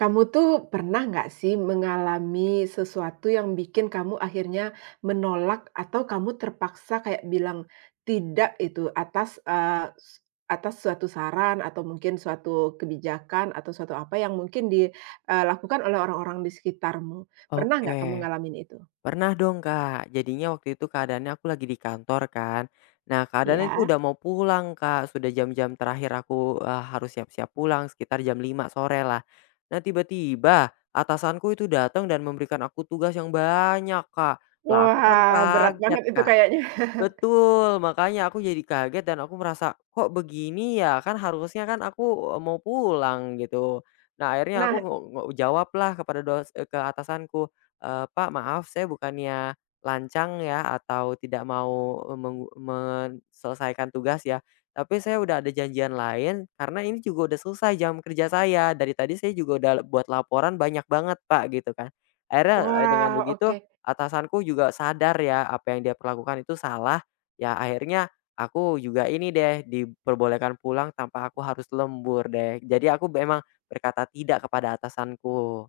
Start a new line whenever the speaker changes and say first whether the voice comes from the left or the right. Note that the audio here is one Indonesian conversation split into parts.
right: Kamu tuh pernah nggak sih mengalami sesuatu yang bikin kamu akhirnya menolak atau kamu terpaksa kayak bilang tidak itu atas, eee, s atas suatu saran atau mungkin suatu kebijakan atau suatu apa yang mungkin dilakukan oleh orang-orang di sekitarmu. Pernah
left: Oke,
right: nggak kamu ngalamin itu?
left: pernah dong, Kak. Jadinya waktu itu keadaannya aku lagi di kantor kan. Nah, keadaannya
right: Ya?
left: itu udah mau pulang, Kak. Sudah jam-jam terakhir aku, harus siap-siap pulang sekitar jam 5 sore lah. Nah, tiba-tiba atasanku itu datang dan memberikan aku tugas yang banyak, Kak. Lah, aku kan
right: Wah, berat
left: kaget,
right: banget itu
left: Kak.
right: kayaknya.
left: Betul, makanya aku jadi kaget dan aku merasa, "Kok begini ya? Kan harusnya kan aku, mau pulang," gitu. Nah, akhirnya aku
right: Nah,
left: ngo ngo jawablah kepada ke atasanku, "Pak, maaf saya bukannya lancang ya atau tidak mau, e, meng menyelesaikan tugas ya, tapi saya udah ada janjian lain karena ini juga udah selesai jam kerja saya. Dari tadi saya juga udah buat laporan banyak banget, Pak," gitu kan. Akhirnya, dengan
right: wah,
left: begitu
right: oke.
left: atasanku juga sadar ya apa yang dia perlakukan itu salah, ya akhirnya aku juga ini deh diperbolehkan pulang tanpa aku harus lembur deh. Jadi aku memang berkata tidak kepada atasanku.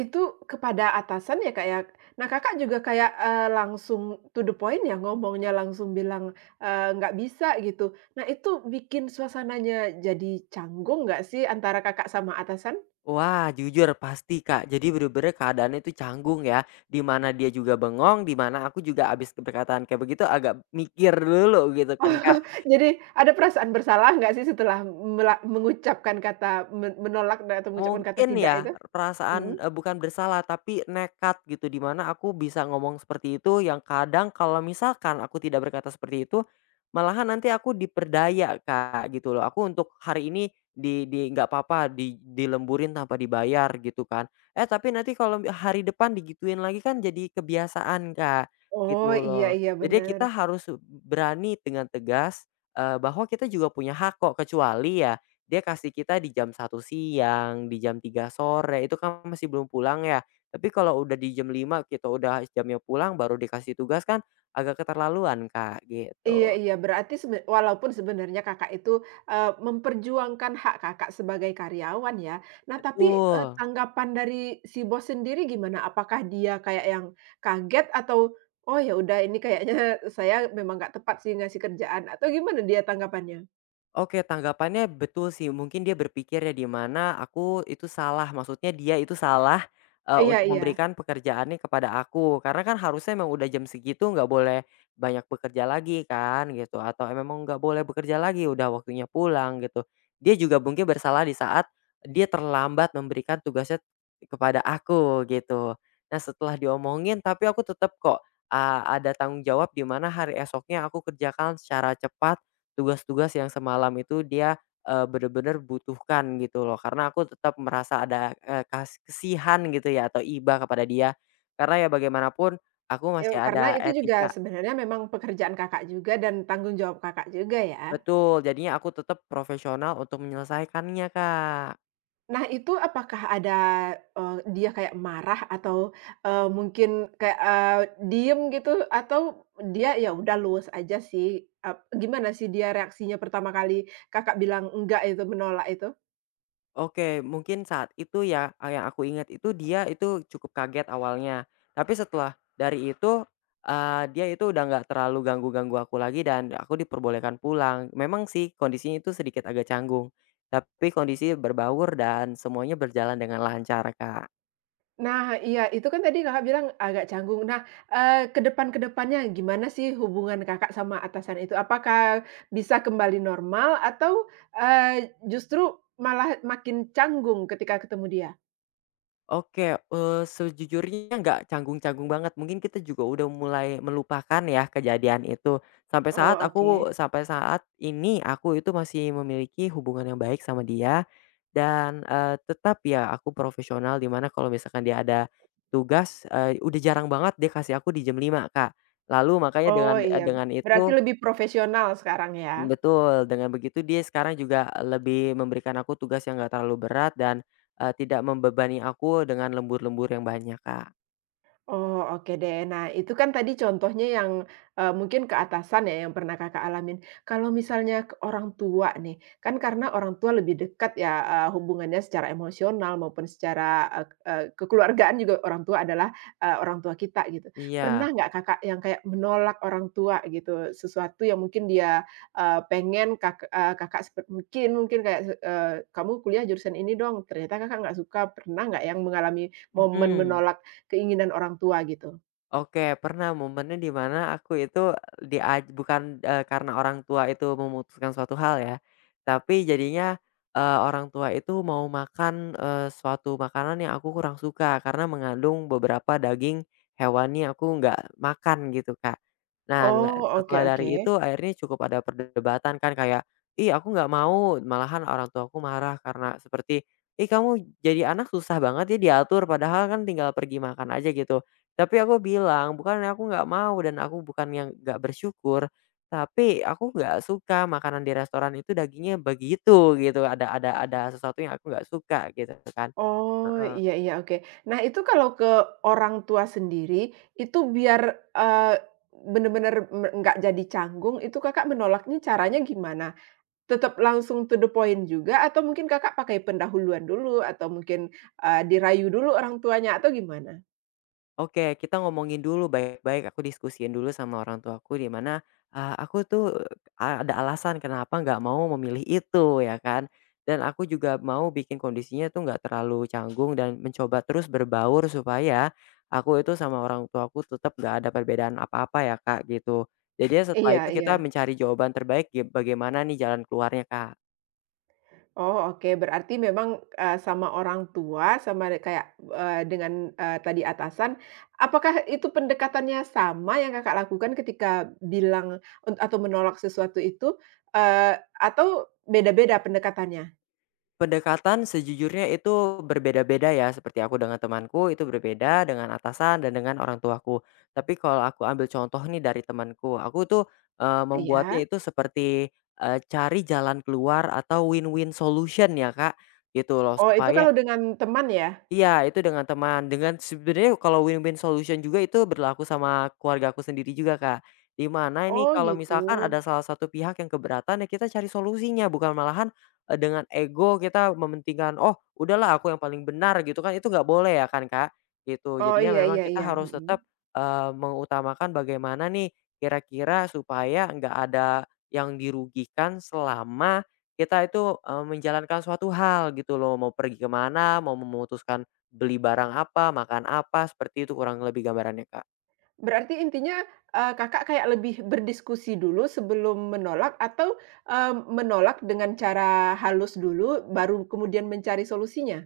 right: Itu kepada atasan ya, Kak, ya? Nah, Kakak juga kayak, langsung to the point ya ngomongnya, langsung bilang, nggak bisa gitu. Nah, itu bikin suasananya jadi canggung nggak sih antara Kakak sama atasan?
left: Wah, jujur pasti Kak. Jadi bener-bener keadaannya itu canggung ya, di mana dia juga bengong, di mana aku juga abis berkataan kayak begitu agak mikir dulu gitu kan Kak.
right: Oh, jadi ada perasaan bersalah nggak sih setelah mengucapkan kata menolak atau mengucapkan kata
left: Mungkin
right: tidak
left: ya,
right: itu? Mhm.
left: perasaan, bukan bersalah tapi nekat gitu, di mana aku bisa ngomong seperti itu yang kadang kalau misalkan aku tidak berkata seperti itu, malahan nanti aku diperdaya, Kak, gitu loh. Aku untuk hari ini di nggak apa-apa, dilemburin tanpa dibayar gitu kan. Eh, tapi nanti kalau hari depan digituin lagi kan jadi kebiasaan, Kak,
right: Oh,
left: gitu
right: iya,
left: loh.
right: iya,
left: Jadi
right: benar.
left: kita harus berani dengan tegas, bahwa kita juga punya hak kok, kecuali ya dia kasih kita di jam 1 siang, di jam 3 sore, itu kan masih belum pulang ya. Tapi kalau udah di jam 5 kita udah jamnya pulang baru dikasih tugas kan agak keterlaluan, Kak,
right: Iya,
left: gitu.
right: iya, berarti walaupun sebenarnya Kakak itu, memperjuangkan hak Kakak sebagai karyawan ya. Nah tapi,
left: Betul.
right: tanggapan dari si bos sendiri gimana? Apakah dia kayak yang kaget atau, "Oh ya udah ini kayaknya saya memang nggak tepat sih ngasih kerjaan," atau gimana dia tanggapannya?
left: Oke, tanggapannya betul sih. Mungkin dia berpikir ya di mana aku itu salah, maksudnya dia itu salah,
right: Iya,
left: untuk
right: iya,
left: memberikan pekerjaannya kepada aku. Karena kan harusnya memang udah jam segitu nggak boleh banyak bekerja lagi kan gitu, atau memang nggak boleh bekerja lagi, udah waktunya pulang gitu. Dia juga mungkin bersalah di saat dia terlambat memberikan tugasnya kepada aku gitu. Nah setelah diomongin tapi aku tetap kok, ada tanggung jawab di mana hari esoknya aku kerjakan secara cepat tugas-tugas yang semalam itu dia, bener-bener butuhkan gitu loh, karena aku tetap merasa ada, eee, kas kasihan gitu ya atau iba kepada dia. Karena ya bagaimanapun aku masih
right: karena
left: ada
right: itu juga
left: etika
right: sebenarnya memang pekerjaan Kakak juga dan tanggung jawab Kakak juga ya.
left: betul, jadinya aku tetap profesional untuk menyelesaikannya, Kak.
right: Nah itu apakah ada, dia kayak marah atau, mungkin kayak, diem gitu atau dia ya udah luwes aja sih? Gimana sih dia reaksinya pertama kali Kakak bilang enggak itu, menolak itu?
left: Oke, mungkin saat itu ya, yang aku ingat itu dia itu cukup kaget awalnya. Tapi setelah dari itu, dia itu udah nggak terlalu ganggu-ganggu aku lagi dan aku diperbolehkan pulang. Memang sih kondisinya itu sedikit agak canggung, tapi kondisi berbaur dan semuanya berjalan dengan lancar, Kak.
right: Nah iya, itu kan tadi Kakak bilang agak canggung. Nah, ke depannya gimana sih hubungan Kakak sama atasan itu? Apakah bisa kembali normal atau, justru malah makin canggung ketika ketemu dia?
left: Oke, sejujurnya nggak canggung-canggung banget, mungkin kita juga udah mulai melupakan ya kejadian itu.
right: Oh, oke.
left: Sampai saat ini aku itu masih memiliki hubungan yang baik sama dia dan, tetap ya aku profesional dimana kalau misalkan dia ada tugas, udah jarang banget dia kasih aku di jam 5, Kak. Lalu makanya
right: Oh
left: dengan
right: iya,
left: dengan
right: berarti
left: itu
right: lebih profesional sekarang ya?
left: betul, dengan begitu dia sekarang juga lebih memberikan aku tugas yang nggak terlalu berat dan, tidak membebani aku dengan lembur-lembur yang banyak, Kak.
right: Oh, oke deh. Nah, itu kan tadi contohnya yang, mungkin ke atasan ya, yang pernah Kakak alamin. Kalau misalnya ke orang tua nih, kan karena orang tua lebih dekat ya, hubungannya secara emosional maupun secara, eee eee, kekeluargaan juga orang tua adalah, orang tua kita gitu. Pernah
left: Iya,
right: nggak Kakak yang kayak menolak orang tua gitu, sesuatu yang mungkin dia, pengen Kakak mungkin mungkin kayak "Kamu kuliah jurusan ini dong," ternyata Kakak nggak suka. Pernah nggak yang mengalami momen
left: mhm.
right: menolak keinginan orang tua gitu.
left: Oke, pernah momennya di mana aku itu bukan, karena orang tua itu memutuskan suatu hal ya, tapi jadinya, orang tua itu mau makan, suatu makanan yang aku kurang suka karena mengandung beberapa daging hewani yang aku nggak makan gitu, Kak. Nah,
right: Oh, oke,
left: setelah
right: oke.
left: dari itu akhirnya cukup ada perdebatan kan kayak, "Ih, aku nggak mau," malahan orang tuaku marah karena seperti, "Ih, kamu jadi anak susah banget ya diatur padahal kan tinggal pergi makan aja," gitu. Tapi aku bilang, "Bukan, aku nggak mau dan aku bukan yang nggak bersyukur, tapi aku nggak suka makanan di restoran itu dagingnya begitu," gitu, ada sesuatu yang aku nggak suka gitu kan.
right: Oh,
left: Heeh.
right: iya, iya, oke. Nah, itu kalau ke orang tua sendiri, itu biar, eee, bener-bener nggak jadi canggung, itu Kakak menolaknya caranya gimana? Tetap langsung to the point juga atau mungkin Kakak pakai pendahuluan dulu atau mungkin, dirayu dulu orang tuanya atau gimana?
left: Oke, kita ngomongin dulu baik-baik, aku diskusiin dulu sama orang tuaku di mana, aku tuh ada alasan kenapa nggak mau memilih itu ya kan, dan aku juga mau bikin kondisinya tuh nggak terlalu canggung dan mencoba terus berbaur supaya aku itu sama orang tuaku tetap nggak ada perbedaan apa-apa ya Kak, gitu. Jadi setelah
right: Iya,
left: itu kita
right: iya.
left: mencari jawaban terbaik bagaimana nih jalan keluarnya, Kak.
right: Oh oke, berarti memang, sama orang tua, sama kayak, dengan, tadi atasan, apakah itu pendekatannya sama yang Kakak lakukan ketika bilang atau menolak sesuatu itu, eee, atau beda-beda pendekatannya?
left: Pendekatan sejujurnya itu berbeda-beda ya, seperti aku dengan temanku itu berbeda, dengan atasan dan dengan orang tuaku. Tapi kalau aku ambil contoh nih dari temanku, aku tuh,
right: Iya?
left: membuatnya itu seperti, cari jalan keluar atau win-win solution ya Kak, gitu loh
right: Oh itu
left: supaya
right: kalau dengan teman ya?
left: iya, itu dengan teman, dengan sebenarnya kalau win-win solution juga itu berlaku sama keluarga aku sendiri juga, Kak. Di mana ini
right: Oh
left: kalau
right: gitu.
left: misalkan ada salah satu pihak yang keberatan ya kita cari solusinya, bukan malahan, dengan ego kita mementingkan, "Oh, udahlah aku yang paling benar," gitu kan, itu nggak boleh ya kan, Kak, gitu.
right: Oh
left: Jadinya
right: iya,
left: memang
right: iya,
left: kita
right: iya,
left: harus
right: mhm.
left: tetap, mengutamakan bagaimana nih kira-kira supaya nggak ada yang dirugikan selama kita itu, menjalankan suatu hal gitu loh, mau pergi kemana mau memutuskan beli barang apa, makan apa, seperti itu kurang lebih gambarannya, Kak.
right: Berarti intinya, Kakak kayak lebih berdiskusi dulu sebelum menolak atau, eee, menolak dengan cara halus dulu baru kemudian mencari solusinya?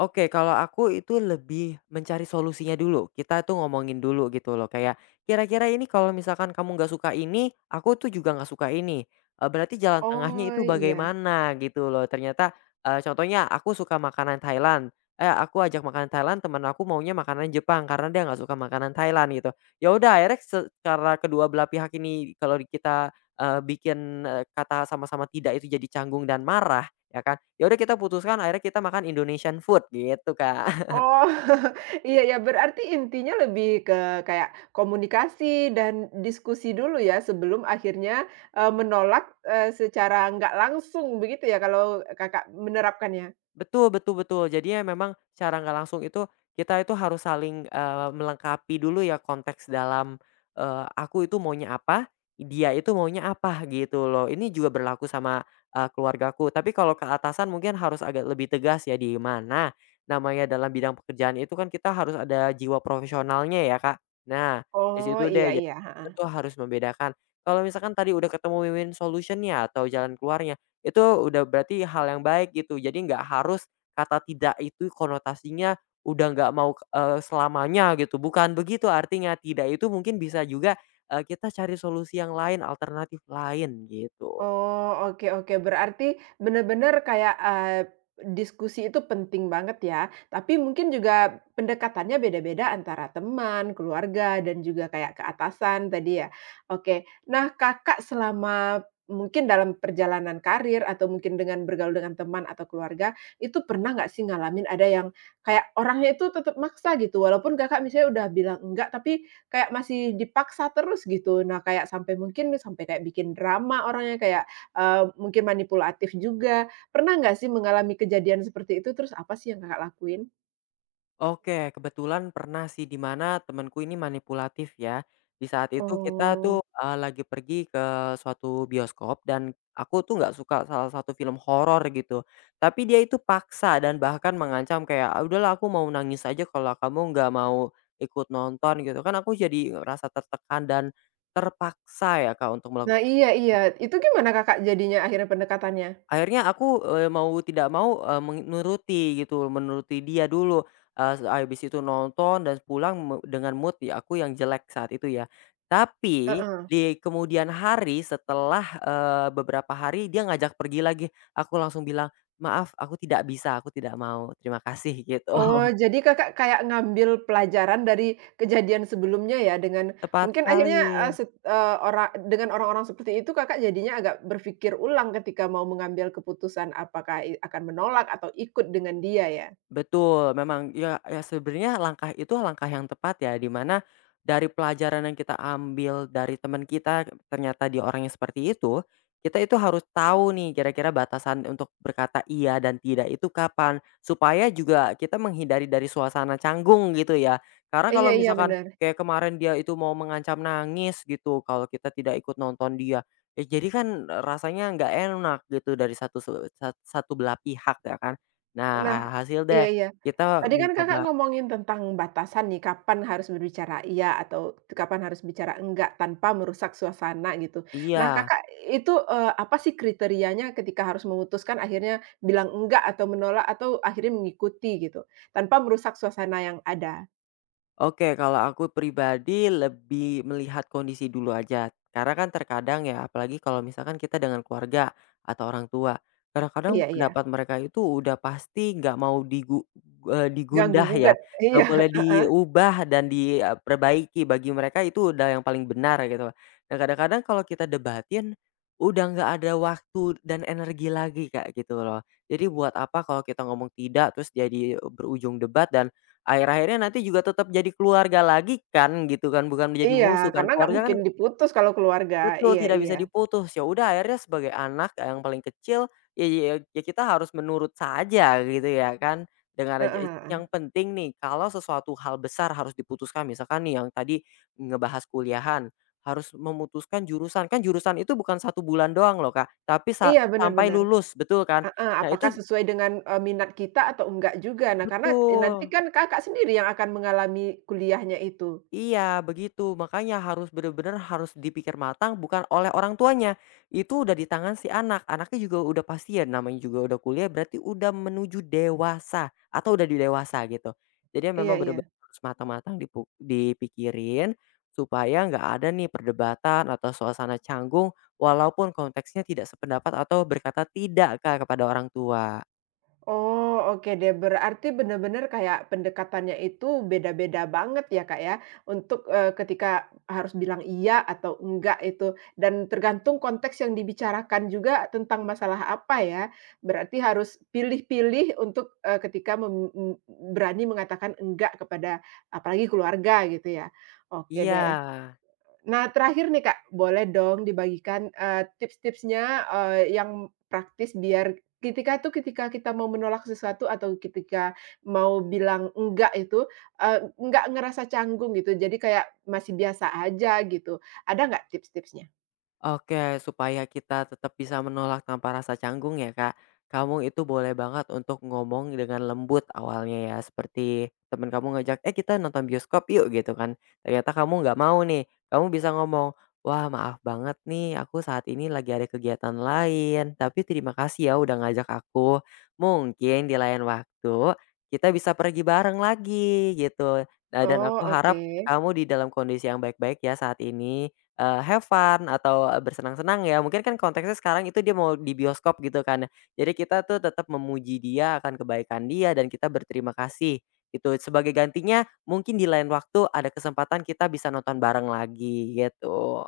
left: Oke, kalau aku itu lebih mencari solusinya dulu. Kita tuh ngomongin dulu gitu loh. Kayak kira-kira ini kalau misalkan kamu nggak suka ini, aku tuh juga nggak suka ini. Berarti jalan tengahnya
right: Oh,
left: itu
right: iya.
left: bagaimana gitu loh. Ternyata, contohnya aku suka makanan Thailand, eh, aku ajak makanan Thailand, teman aku maunya makanan Jepang karena dia nggak suka makanan Thailand gitu. Ya udah akhirnya secara kedua belah pihak ini kalau kita, bikin, kata sama-sama tidak itu jadi canggung dan marah ya kan, ya udah kita putuskan akhirnya kita makan Indonesian food gitu, Kak.
right: Oh, iya ya, berarti intinya lebih ke kayak komunikasi dan diskusi dulu ya sebelum akhirnya, menolak, secara nggak langsung begitu ya kalau Kakak menerapkannya?
left: Betul betul betul. Jadinya memang secara nggak langsung itu kita itu harus saling, melengkapi dulu ya konteks dalam, aku itu maunya apa, dia itu maunya apa gitu loh. Ini juga berlaku sama, keluargaku. Tapi kalau ke atasan mungkin harus agak lebih tegas ya, di mana namanya dalam bidang pekerjaan itu kan kita harus ada jiwa profesionalnya ya, Kak. Nah, di
right: Oh,
left: situ deh
right: iya,
left: jadi
right: iya, heeh.
left: kita tuh harus membedakan. Kalau misalkan tadi udah ketemu win-win solution atau jalan keluarnya itu udah berarti hal yang baik gitu. Jadi nggak harus kata tidak itu konotasinya udah nggak mau, selamanya gitu, bukan begitu artinya. Tidak itu mungkin bisa juga, kita cari solusi yang lain, alternatif lain gitu.
right: Oh, oke, oke. Berarti benar-benar kayak, diskusi itu penting banget ya. Tapi mungkin juga pendekatannya beda-beda antara teman, keluarga, dan juga kayak ke atasan tadi ya. Oke. Nah, Kakak selama mungkin dalam perjalanan karir atau mungkin dengan bergaul dengan teman atau keluarga, itu pernah nggak sih ngalamin ada yang kayak orangnya itu tetap maksa gitu, walaupun Kakak misalnya udah bilang enggak, tapi kayak masih dipaksa terus gitu. Nah, kayak sampai mungkin sampai kayak bikin drama orangnya, kayak, mungkin manipulatif juga. Pernah nggak sih mengalami kejadian seperti itu, terus apa sih yang Kakak lakuin?
left: Oke, kebetulan pernah sih, di mana temanku ini manipulatif ya. Di saat itu kita
right: Oh.
left: tuh, lagi pergi ke suatu bioskop dan aku tuh nggak suka salah satu film horor gitu. Tapi dia itu paksa dan bahkan mengancam kayak, "Ah, udahlah aku mau nangis aja kalau kamu nggak mau ikut nonton," gitu. Kan aku jadi rasa tertekan dan terpaksa ya, Kak, untuk
right: Nah,
left: melakukan.
right: iya, iya. Itu gimana Kakak jadinya akhirnya pendekatannya?
left: Akhirnya aku, mau tidak mau, menuruti gitu, menuruti dia dulu, eee, se habis itu nonton dan pulang dengan mood ya aku yang jelek saat itu ya. Tapi
right: Heeh.
left: di kemudian hari setelah, beberapa hari dia ngajak pergi lagi, aku langsung bilang, "Maaf aku tidak bisa, aku tidak mau, terima kasih," gitu.
right: Oh, jadi Kakak kayak ngambil pelajaran dari kejadian sebelumnya ya dengan
left: Tepat
right: mungkin
left: sekali.
right: akhirnya, eee, set eee, ora dengan orang-orang seperti itu Kakak jadinya agak berpikir ulang ketika mau mengambil keputusan apakah akan menolak atau ikut dengan dia ya?
left: Betul, memang ya ya sebenarnya langkah itu langkah yang tepat ya, di mana dari pelajaran yang kita ambil dari teman kita ternyata dia orangnya seperti itu, kita itu harus tahu nih kira-kira batasan untuk berkata iya dan tidak itu kapan, supaya juga kita menghindari dari suasana canggung gitu ya. Karena
right: Iya,
left: kalau
right: iya,
left: misalkan
right: bener.
left: kayak kemarin dia itu mau mengancam nangis gitu kalau kita tidak ikut nonton dia, ya jadi kan eh, rasanya nggak enak gitu dari satu satu belah pihak ya kan. Nah,
right: Nah,
left: hasil
right: iya,
left: deh
right: iya.
left: kita
right: Tadi kan Kakak
left: mencoba
right: ngomongin tentang batasan nih, kapan harus berbicara iya atau kapan harus bicara enggak tanpa merusak suasana gitu. Nah,
left: iya.
right: Kakak itu, apa sih kriterianya ketika harus memutuskan akhirnya bilang enggak atau menolak atau akhirnya mengikuti gitu, tanpa merusak suasana yang ada?
left: Oke, kalau aku pribadi lebih melihat kondisi dulu aja. Karena kan terkadang ya, apalagi kalau misalkan kita dengan keluarga atau orang tua, kadang-kadang
right: Iya, iya,
left: pendapat mereka itu udah pasti nggak mau
right: ganggu
left: digundah ya,
right: gugat.
left: nggak
right: Iya,
left: boleh
right: heeh.
left: diubah dan diperbaiki. Bagi mereka itu udah yang paling benar gitu. Nah, kadang-kadang kalau kita debatin, udah nggak ada waktu dan energi lagi, Kak, gitu loh. Jadi buat apa kalau kita ngomong tidak, terus jadi berujung debat dan akhir-akhirnya nanti juga tetap jadi keluarga lagi kan gitu kan, bukan menjadi
right: Iya,
left: musuh kan.
right: karena nggak
left: Keluarga kan
right: mungkin diputus kalau keluarga.
left: betul,
right: Iya,
left: tidak bisa
right: iya.
left: diputus. Ya udah akhirnya sebagai anak yang paling kecil, ya ya ya kita harus menurut saja gitu ya kan. Dengan aja
right: Heeh, heeh.
left: yang penting nih kalau sesuatu hal besar harus diputuskan, misalkan nih yang tadi ngebahas kuliahan, harus memutuskan jurusan. Kan jurusan itu bukan 1 bulan doang loh Kak, tapi
right: Iya,
left: sampai
right: benar-benar.
left: lulus, betul kan?
right: Heeh,
left: Nah
right: apakah
left: itu
right: sesuai dengan, minat kita atau enggak juga. Nah, karena, nanti
left: betul.
right: kan Kakak sendiri yang akan mengalami kuliahnya itu.
left: Iya begitu, makanya harus bener-bener harus dipikir matang bukan oleh orang tuanya, itu udah di tangan si anak, anaknya juga udah pasti ya namanya juga udah kuliah berarti udah menuju dewasa atau udah di dewasa gitu. Jadi ya
right: Iya,
left: memang
right: iya.
left: bener-bener harus matang-matang dipikirin supaya nggak ada nih perdebatan atau suasana canggung walaupun konteksnya tidak sependapat atau berkata tidak, Kak, kepada orang tua.
right: Oh, oke deh. Berarti bener-bener kayak pendekatannya itu beda-beda banget ya, Kak, ya, untuk, ketika harus bilang iya atau enggak itu, dan tergantung konteks yang dibicarakan juga tentang masalah apa ya. Berarti harus pilih-pilih untuk, ketika mem m berani mengatakan enggak kepada apalagi keluarga gitu ya. Oke
left: Iya.
right: deh. Nah, terakhir nih, Kak, boleh dong dibagikan, tips-tipsnya, yang praktis biar ketika kita mau menolak sesuatu atau ketika mau bilang enggak itu, enggak ngerasa canggung gitu, jadi kayak masih biasa aja gitu. Ada nggak tips-tipsnya?
left: Oke, supaya kita tetap bisa menolak tanpa rasa canggung ya Kak, kamu itu boleh banget untuk ngomong dengan lembut awalnya ya, seperti temen kamu ngajak, "Eh kita nonton bioskop yuk," gitu kan. Ternyata kamu nggak mau nih, kamu bisa ngomong, "Wah maaf banget nih, aku saat ini lagi ada kegiatan lain, tapi terima kasih ya udah ngajak aku. Mungkin di lain waktu, kita bisa pergi bareng lagi," gitu. Nah dan
right: Oh,
left: aku
right: oke.
left: harap kamu di dalam kondisi yang baik-baik ya saat ini. Have fun atau, bersenang-senang ya, mungkin kan konteksnya sekarang itu dia mau di bioskop gitu kan. Jadi kita tuh tetap memuji dia akan kebaikan dia dan kita berterima kasih gitu. Sebagai gantinya mungkin di lain waktu ada kesempatan kita bisa nonton bareng lagi gitu.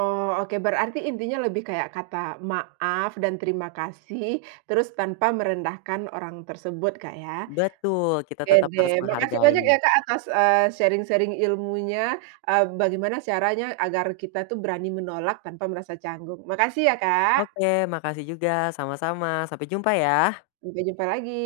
right: Oh, oke, berarti intinya lebih kayak kata maaf dan terima kasih, terus tanpa merendahkan orang tersebut, Kak, ya?
left: Betul, kita
right: Oke
left: tetap harus
right: deh, makasih banyak
left: menghargai.
right: ya Kak atas, sharing-sharing ilmunya, bagaimana caranya agar kita tuh berani menolak tanpa merasa canggung. Makasih ya Kak,
left: Oke, makasih juga, sama-sama, sampai jumpa ya.
right: sampai jumpa lagi.